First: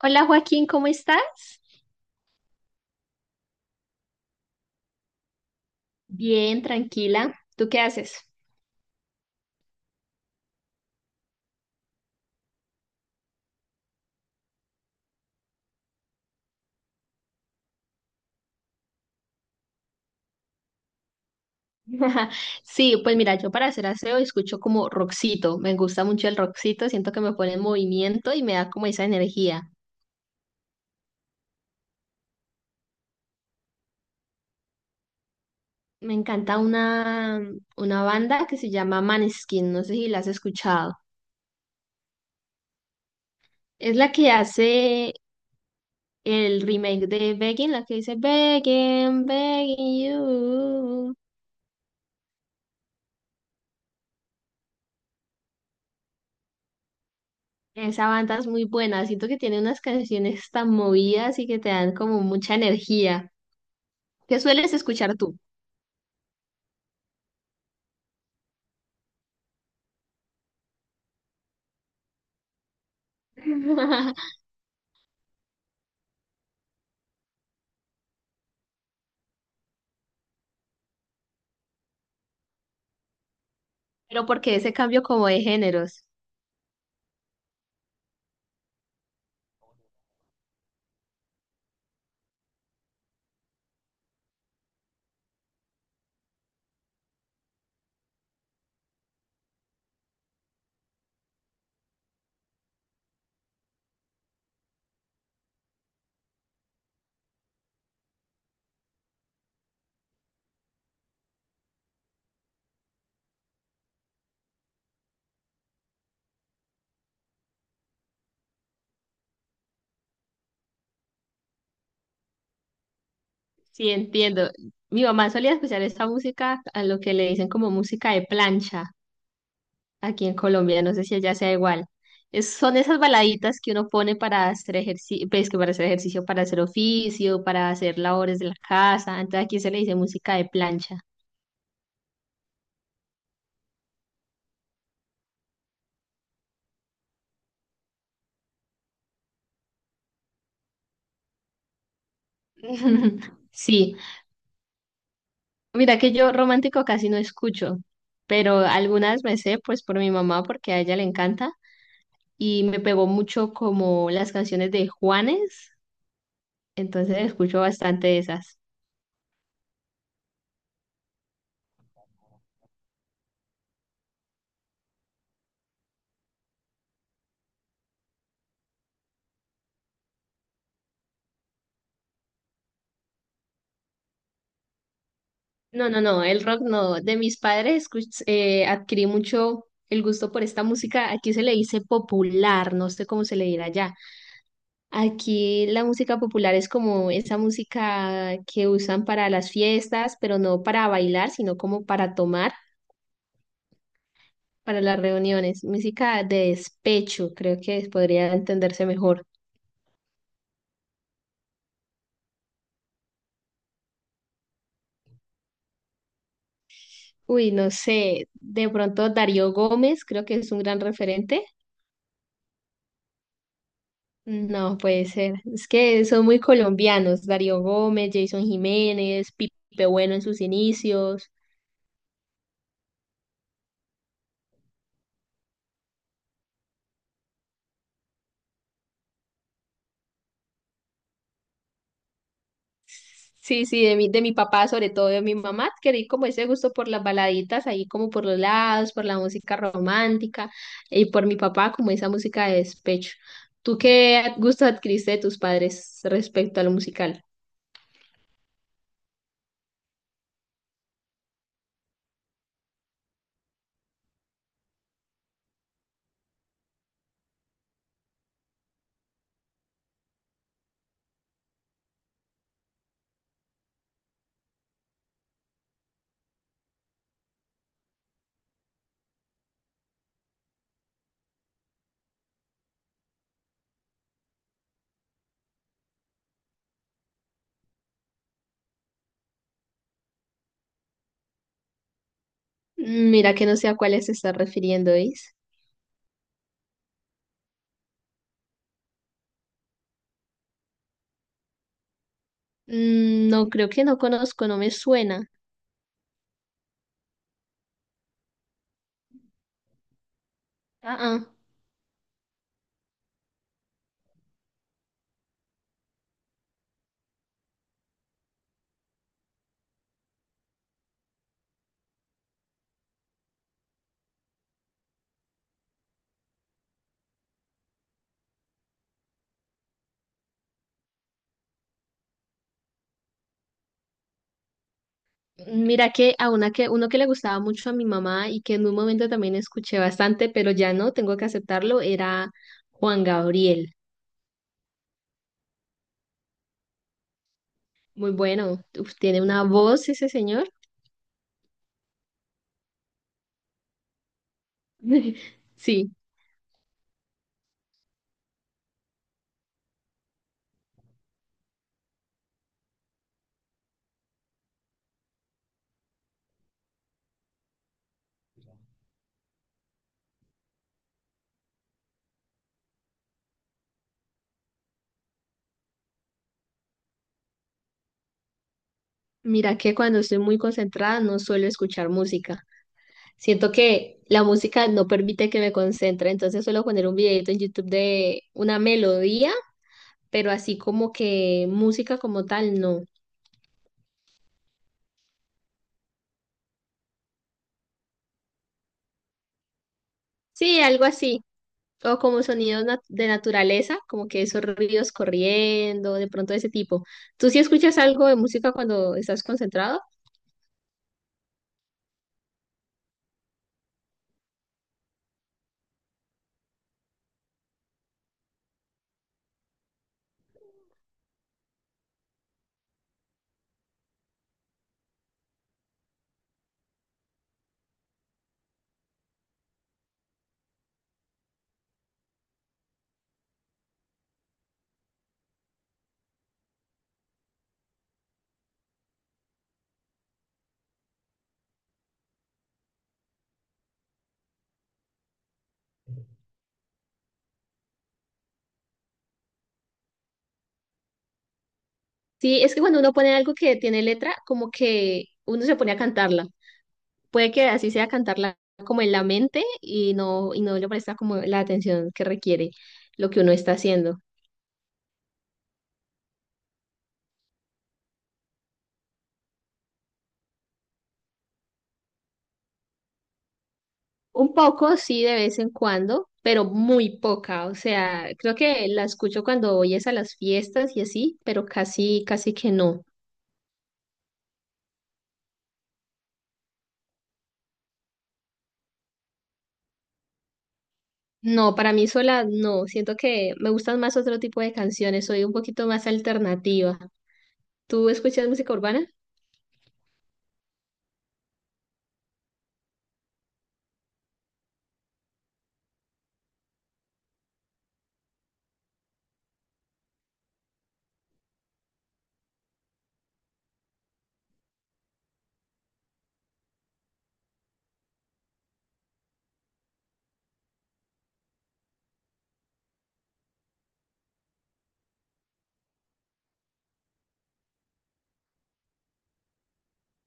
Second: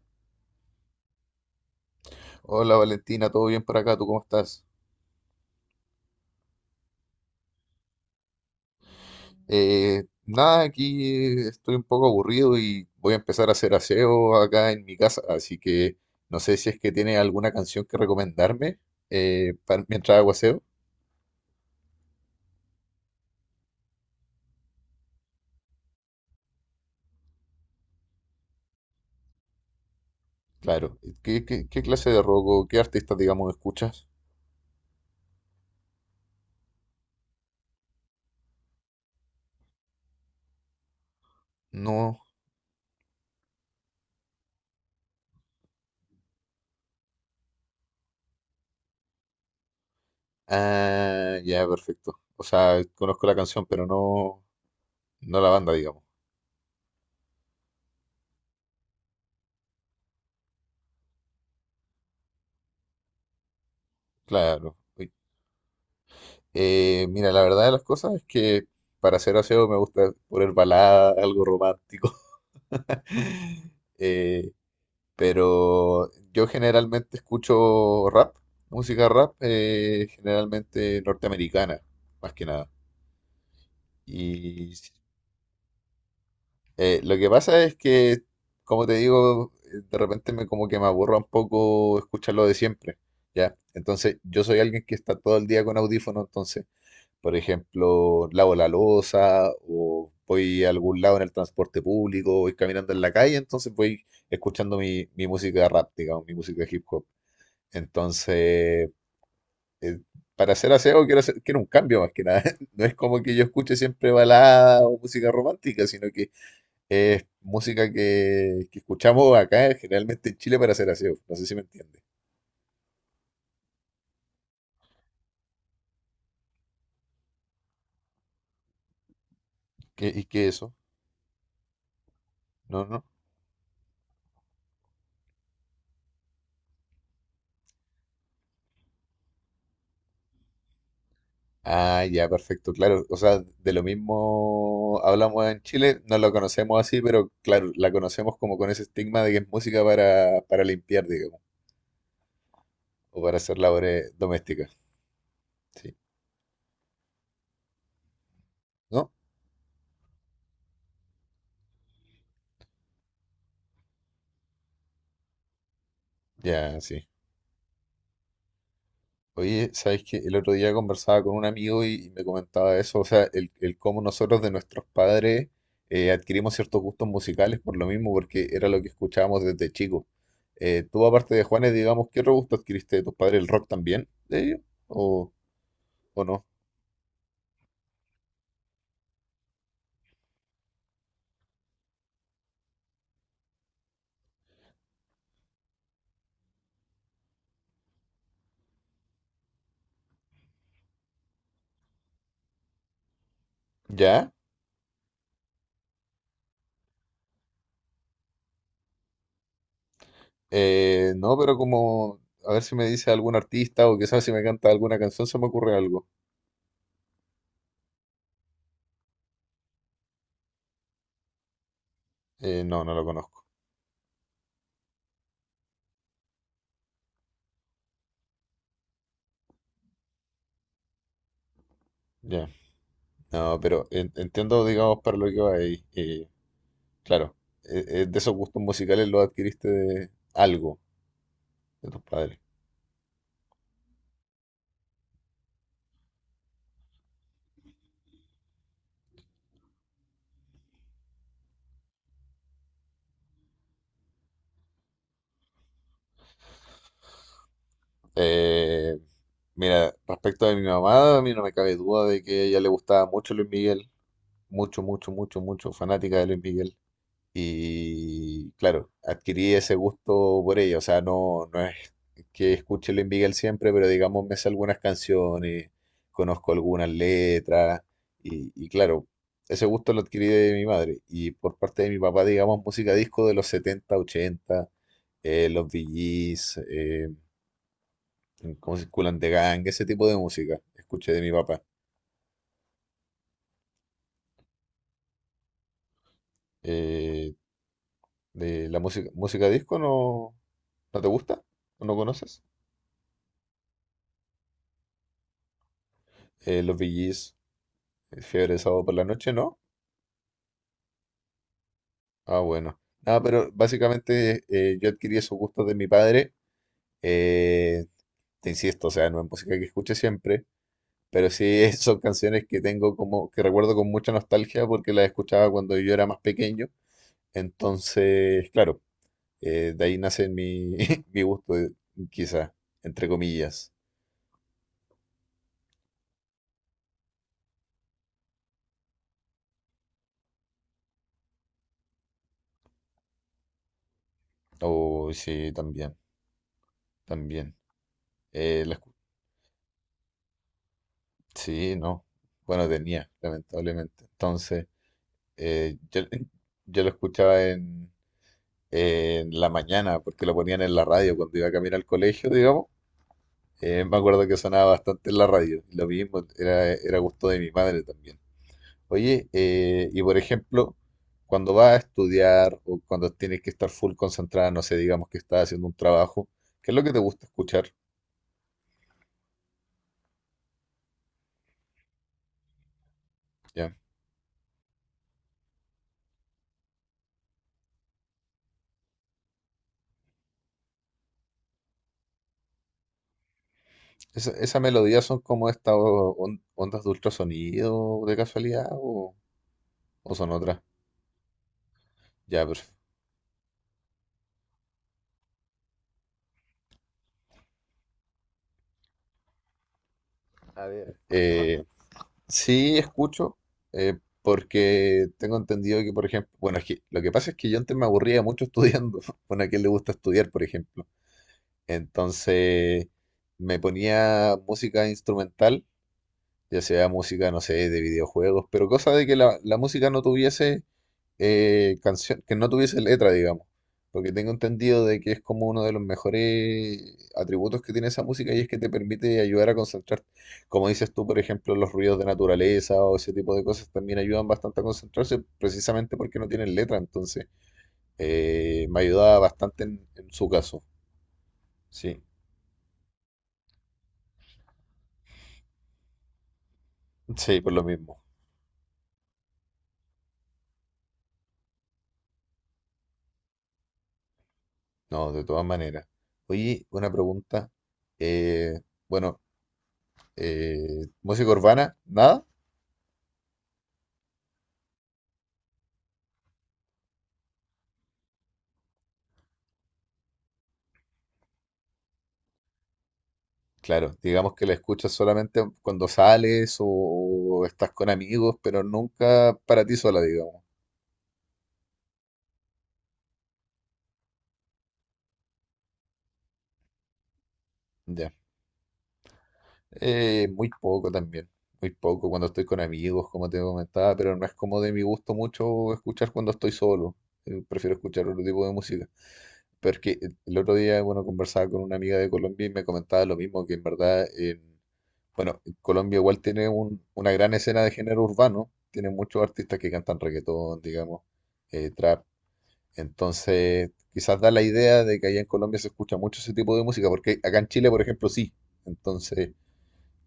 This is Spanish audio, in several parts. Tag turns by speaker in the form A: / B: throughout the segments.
A: Hola Joaquín, ¿cómo estás?
B: Hola Valentina, ¿todo bien por acá? ¿Tú cómo estás?
A: Bien, tranquila. ¿Tú qué haces?
B: Nada, aquí estoy un poco aburrido y voy a empezar a hacer aseo acá en mi casa, así que no sé si es que tiene alguna canción que recomendarme mientras hago aseo.
A: Sí, pues mira, yo para hacer aseo escucho como rockcito. Me gusta mucho el rockcito, siento que me pone en movimiento y me da como esa energía.
B: Claro, ¿qué clase de rock o qué artista, digamos, escuchas?
A: Me encanta una banda que se llama Maneskin, no sé si la has escuchado.
B: No.
A: Es la que hace el remake de Begging, la que dice Begging, Begging You.
B: Ah, ya, perfecto. O sea, conozco la canción, pero no la banda, digamos.
A: Esa banda es muy buena, siento que tiene unas canciones tan movidas y que te dan como mucha energía. ¿Qué sueles
B: Claro.
A: escuchar tú?
B: Mira, la verdad de las cosas es que para hacer aseo me gusta poner balada, algo romántico. Eh, pero yo generalmente escucho rap, música rap, generalmente norteamericana, más que nada.
A: ¿Pero porque
B: Y
A: ese cambio como de géneros?
B: lo que pasa es que, como te digo, de repente me como que me aburro un poco escuchar lo de siempre, ¿ya? Entonces, yo soy alguien que está todo el día con audífono. Entonces, por ejemplo, lavo la loza o voy a algún lado en el transporte público, voy caminando en la calle, entonces voy escuchando mi música rap, digamos, mi música hip hop. Entonces, eh, para hacer aseo quiero un cambio más que nada. No es como que yo escuche siempre balada o música romántica, sino que es música que escuchamos acá generalmente en Chile para hacer aseo. No sé si me entiende.
A: Sí, entiendo. Mi mamá solía escuchar esta música, a lo que le dicen como música de plancha
B: ¿Y
A: aquí en
B: qué es eso?
A: Colombia, no sé si allá sea igual. Son
B: No,
A: esas
B: no.
A: baladitas que uno pone para hacer ejercicio, pues que para hacer ejercicio, para hacer oficio, para hacer labores de la casa. Entonces aquí se le dice música de plancha.
B: Ah, ya, perfecto, claro. O sea, de lo mismo hablamos en Chile, no lo conocemos así, pero claro, la conocemos como con ese estigma de que es música para limpiar, digamos, o para hacer
A: Sí,
B: labores domésticas. Sí,
A: mira que yo romántico casi no escucho, pero
B: ¿no?
A: algunas me sé pues por mi mamá porque a ella le encanta. Y me pegó mucho como las canciones de Juanes,
B: Ya, sí.
A: entonces escucho bastante de esas.
B: Oye, ¿sabes qué? El otro día conversaba con un amigo y me comentaba eso, o sea, el cómo nosotros de nuestros padres adquirimos ciertos gustos musicales por lo mismo, porque era lo que escuchábamos desde chico. Aparte de Juanes, digamos, ¿qué otro gusto adquiriste de tus padres? ¿El rock también de ellos? ¿O...?
A: No, no,
B: ¿O
A: no, el
B: no?
A: rock no. De mis padres adquirí mucho el gusto por esta música. Aquí se le dice popular, no sé cómo se le dirá allá. Aquí la música popular es como esa música que usan para las fiestas, pero no para bailar, sino como para tomar,
B: ¿Ya?
A: para las reuniones. Música de despecho, creo que podría entenderse mejor.
B: No, pero como, a ver si me dice algún artista o quizás si me canta alguna canción se me ocurre algo.
A: Uy, no sé, de pronto Darío Gómez, creo que es un gran referente.
B: No lo conozco.
A: No puede ser, es que son muy colombianos, Darío Gómez, Jason Jiménez, Pipe Bueno en sus inicios.
B: Ya. No, pero entiendo, digamos, para lo que va ahí. Claro, de esos gustos musicales lo adquiriste de algo de tus padres.
A: Sí, sí, de mi papá, sobre todo de mi mamá, adquirí como ese gusto por las baladitas, ahí como por los lados, por la música romántica, y por mi papá como esa música de despecho. ¿Tú qué gusto adquiriste de tus padres respecto a lo musical?
B: Eh, Mira, respecto de mi mamá, a mí no me cabe duda de que a ella le gustaba mucho Luis Miguel. Mucho, mucho, mucho, mucho fanática de Luis Miguel. Y claro, adquirí ese gusto por ella. O sea, no es que escuche Luis Miguel siempre, pero digamos me sé algunas canciones, conozco algunas letras. Y claro, ese gusto lo adquirí de mi madre. Y por parte de mi papá, digamos, música disco de los 70 ochenta, los VGs, como circulan de Gang, ese tipo de música escuché de mi papá.
A: Mm, mira que no sé a cuáles se está refiriendo, ¿eh?
B: Eh, de la música, música disco, no, ¿no te gusta? ¿O no conoces?
A: Mm, no, creo que no conozco, no me suena.
B: Los VGs. Fiebre de sábado por la noche, ¿no?
A: Ah, ah.
B: Ah, bueno. Ah, pero básicamente yo adquirí esos gustos de mi padre. eh, Te insisto, o sea, no es música que escuche siempre, pero sí son canciones que tengo como, que recuerdo con mucha nostalgia porque las escuchaba cuando yo era más pequeño. Entonces, claro, de ahí nace mi, mi gusto, quizá, entre comillas.
A: Mira que a una que, uno que le gustaba mucho a mi mamá y que en un momento también escuché bastante, pero ya no, tengo que aceptarlo, era Juan Gabriel.
B: Oh, sí, también, también.
A: Muy bueno.
B: Eh, la escu-
A: Uf, tiene una voz ese señor.
B: sí, no. Bueno, tenía, lamentablemente. Entonces.
A: Sí,
B: Yo, yo lo escuchaba en la mañana, porque lo ponían en la radio cuando iba a caminar al colegio, digamos. Me acuerdo que sonaba bastante en la radio. Lo mismo, era gusto de mi madre también. Oye, y por ejemplo, cuando vas a estudiar o cuando tienes que estar full concentrada, no sé, digamos que estás haciendo un trabajo, ¿qué es lo que te gusta escuchar?
A: mira que cuando estoy muy concentrada no suelo escuchar música. Siento
B: ¿Ya?
A: que la música no permite que me concentre, entonces suelo poner un videito en YouTube de una melodía, pero así como que música como tal, no.
B: Esa melodía son como estas ondas de ultrasonido de casualidad o son otras?
A: Sí, algo así. O como
B: Ya,
A: sonidos
B: perfecto.
A: de naturaleza, como que esos ríos corriendo, de pronto ese tipo. ¿Tú sí escuchas algo de música cuando estás concentrado?
B: A ver, sí, escucho, porque tengo entendido que, por ejemplo, bueno, es que lo que pasa es que yo antes me aburría mucho estudiando, bueno, a quien le gusta estudiar, por ejemplo. Entonces me ponía música instrumental, ya sea música, no sé, de videojuegos, pero cosa de que la música no tuviese canción, que no tuviese letra, digamos, porque tengo entendido de que es como uno de los mejores atributos que tiene esa música y es que te permite ayudar a concentrarte. Como dices tú, por ejemplo, los ruidos de naturaleza o ese tipo de cosas también ayudan bastante a concentrarse precisamente porque no tienen letra. Entonces me ayudaba bastante en su caso. Sí,
A: Sí, es que cuando uno pone algo que tiene letra, como que uno se pone a cantarla. Puede
B: sí,
A: que
B: por lo
A: así sea
B: mismo.
A: cantarla como en la mente y no le presta como la atención que requiere lo que uno está haciendo.
B: No, de todas maneras. Oye, una pregunta. Eh, bueno, eh, Música urbana, nada.
A: Un poco, sí, de vez en cuando, pero muy poca. O sea, creo que la escucho cuando voy es a las fiestas y así, pero casi, casi que no.
B: Claro, digamos que la escuchas solamente cuando sales o estás con amigos, pero nunca para ti sola, digamos.
A: No, para mí sola no. Siento que me gustan más otro tipo de canciones. Soy un poquito más alternativa. ¿Tú
B: Ya.
A: escuchas música urbana?
B: Muy poco también. Muy poco cuando estoy con amigos, como te comentaba, pero no es como de mi gusto mucho escuchar cuando estoy solo. Prefiero escuchar otro tipo de música. Pero es que el otro día, bueno, conversaba con una amiga de Colombia y me comentaba lo mismo, que en verdad... en Bueno, Colombia igual una gran escena de género urbano, tiene muchos artistas que cantan reggaetón, digamos, trap, entonces quizás da la idea de que allá en Colombia se escucha mucho ese tipo de música, porque acá en Chile, por ejemplo, sí, entonces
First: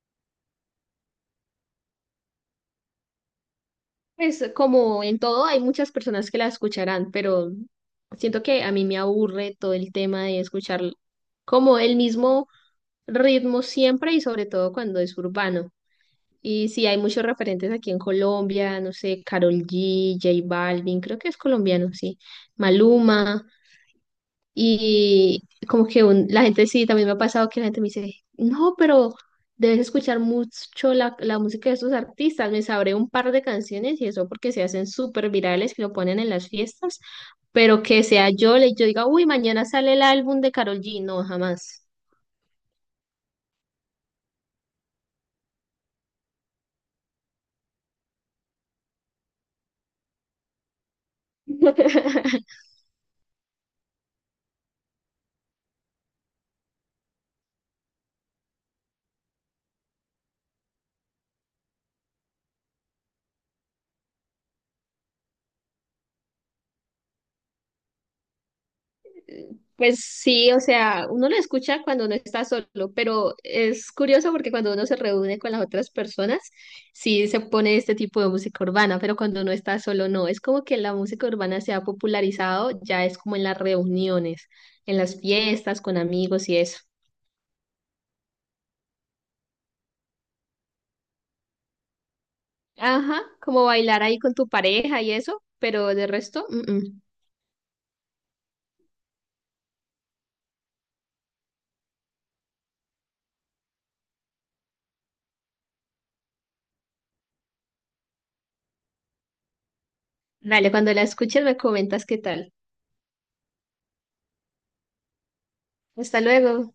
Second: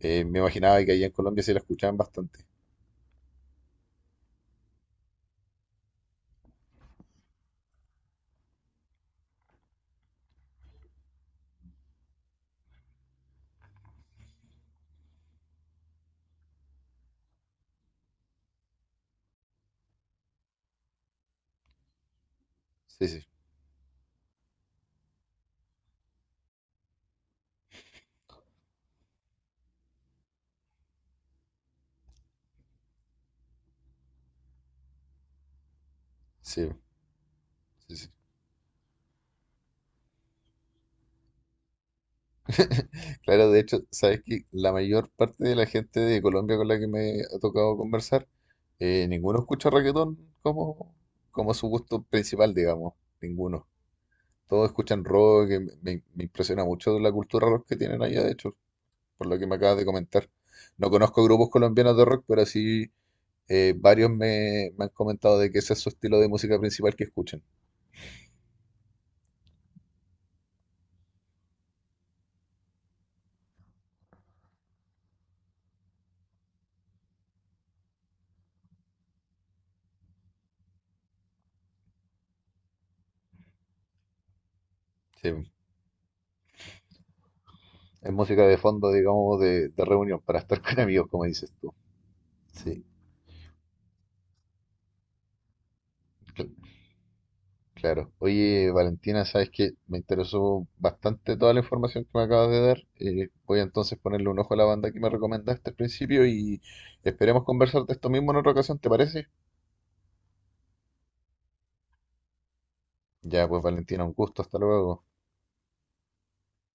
B: me imaginaba que allá en Colombia se la escuchaban bastante.
A: Pues como en todo, hay muchas personas que la escucharán, pero siento que a mí me aburre todo el tema de escuchar como el mismo ritmo siempre y sobre todo cuando es urbano. Y sí, hay muchos referentes aquí en Colombia, no sé, Karol G, J Balvin, creo que es colombiano, sí.
B: Sí, sí,
A: Maluma. Y como que la gente sí, también me ha pasado que la gente me dice, no, pero debes escuchar mucho la música de estos artistas, me sabré un par de canciones y eso porque se hacen súper virales, que lo ponen en las
B: sí,
A: fiestas, pero
B: sí,
A: que
B: sí.
A: sea yo, le, yo diga, uy, mañana sale el álbum de Karol G, no, jamás.
B: Claro, de hecho, sabes que la mayor parte de la gente de Colombia con la que me ha tocado conversar, ninguno escucha reggaetón como, como su gusto principal, digamos, ninguno. Todos escuchan rock, que me impresiona mucho la cultura rock que tienen allá, de hecho, por lo que me acabas de comentar. No conozco grupos colombianos de rock, pero sí varios me han comentado de que ese es su estilo de música principal que escuchan.
A: Pues sí, o sea, uno lo escucha cuando uno está solo, pero es curioso porque cuando uno se reúne con las otras personas, sí se pone este tipo de música urbana, pero cuando uno está solo no. Es como que la música urbana se ha popularizado, ya es como en las reuniones, en las
B: Sí,
A: fiestas con amigos y eso.
B: es música de fondo, digamos, de reunión, para estar con amigos, como dices tú. Sí,
A: Ajá, como bailar ahí con tu pareja y eso, pero de resto,
B: cl-
A: mm, mm.
B: claro. Oye, Valentina, sabes que me interesó bastante toda la información que me acabas de dar. Voy a entonces ponerle un ojo a la banda que me recomendaste al principio y esperemos conversar de esto mismo en otra ocasión, ¿te parece?
A: Dale, cuando la escuches me comentas qué tal.
B: Ya, pues Valentina, un gusto, hasta luego.
A: Hasta luego.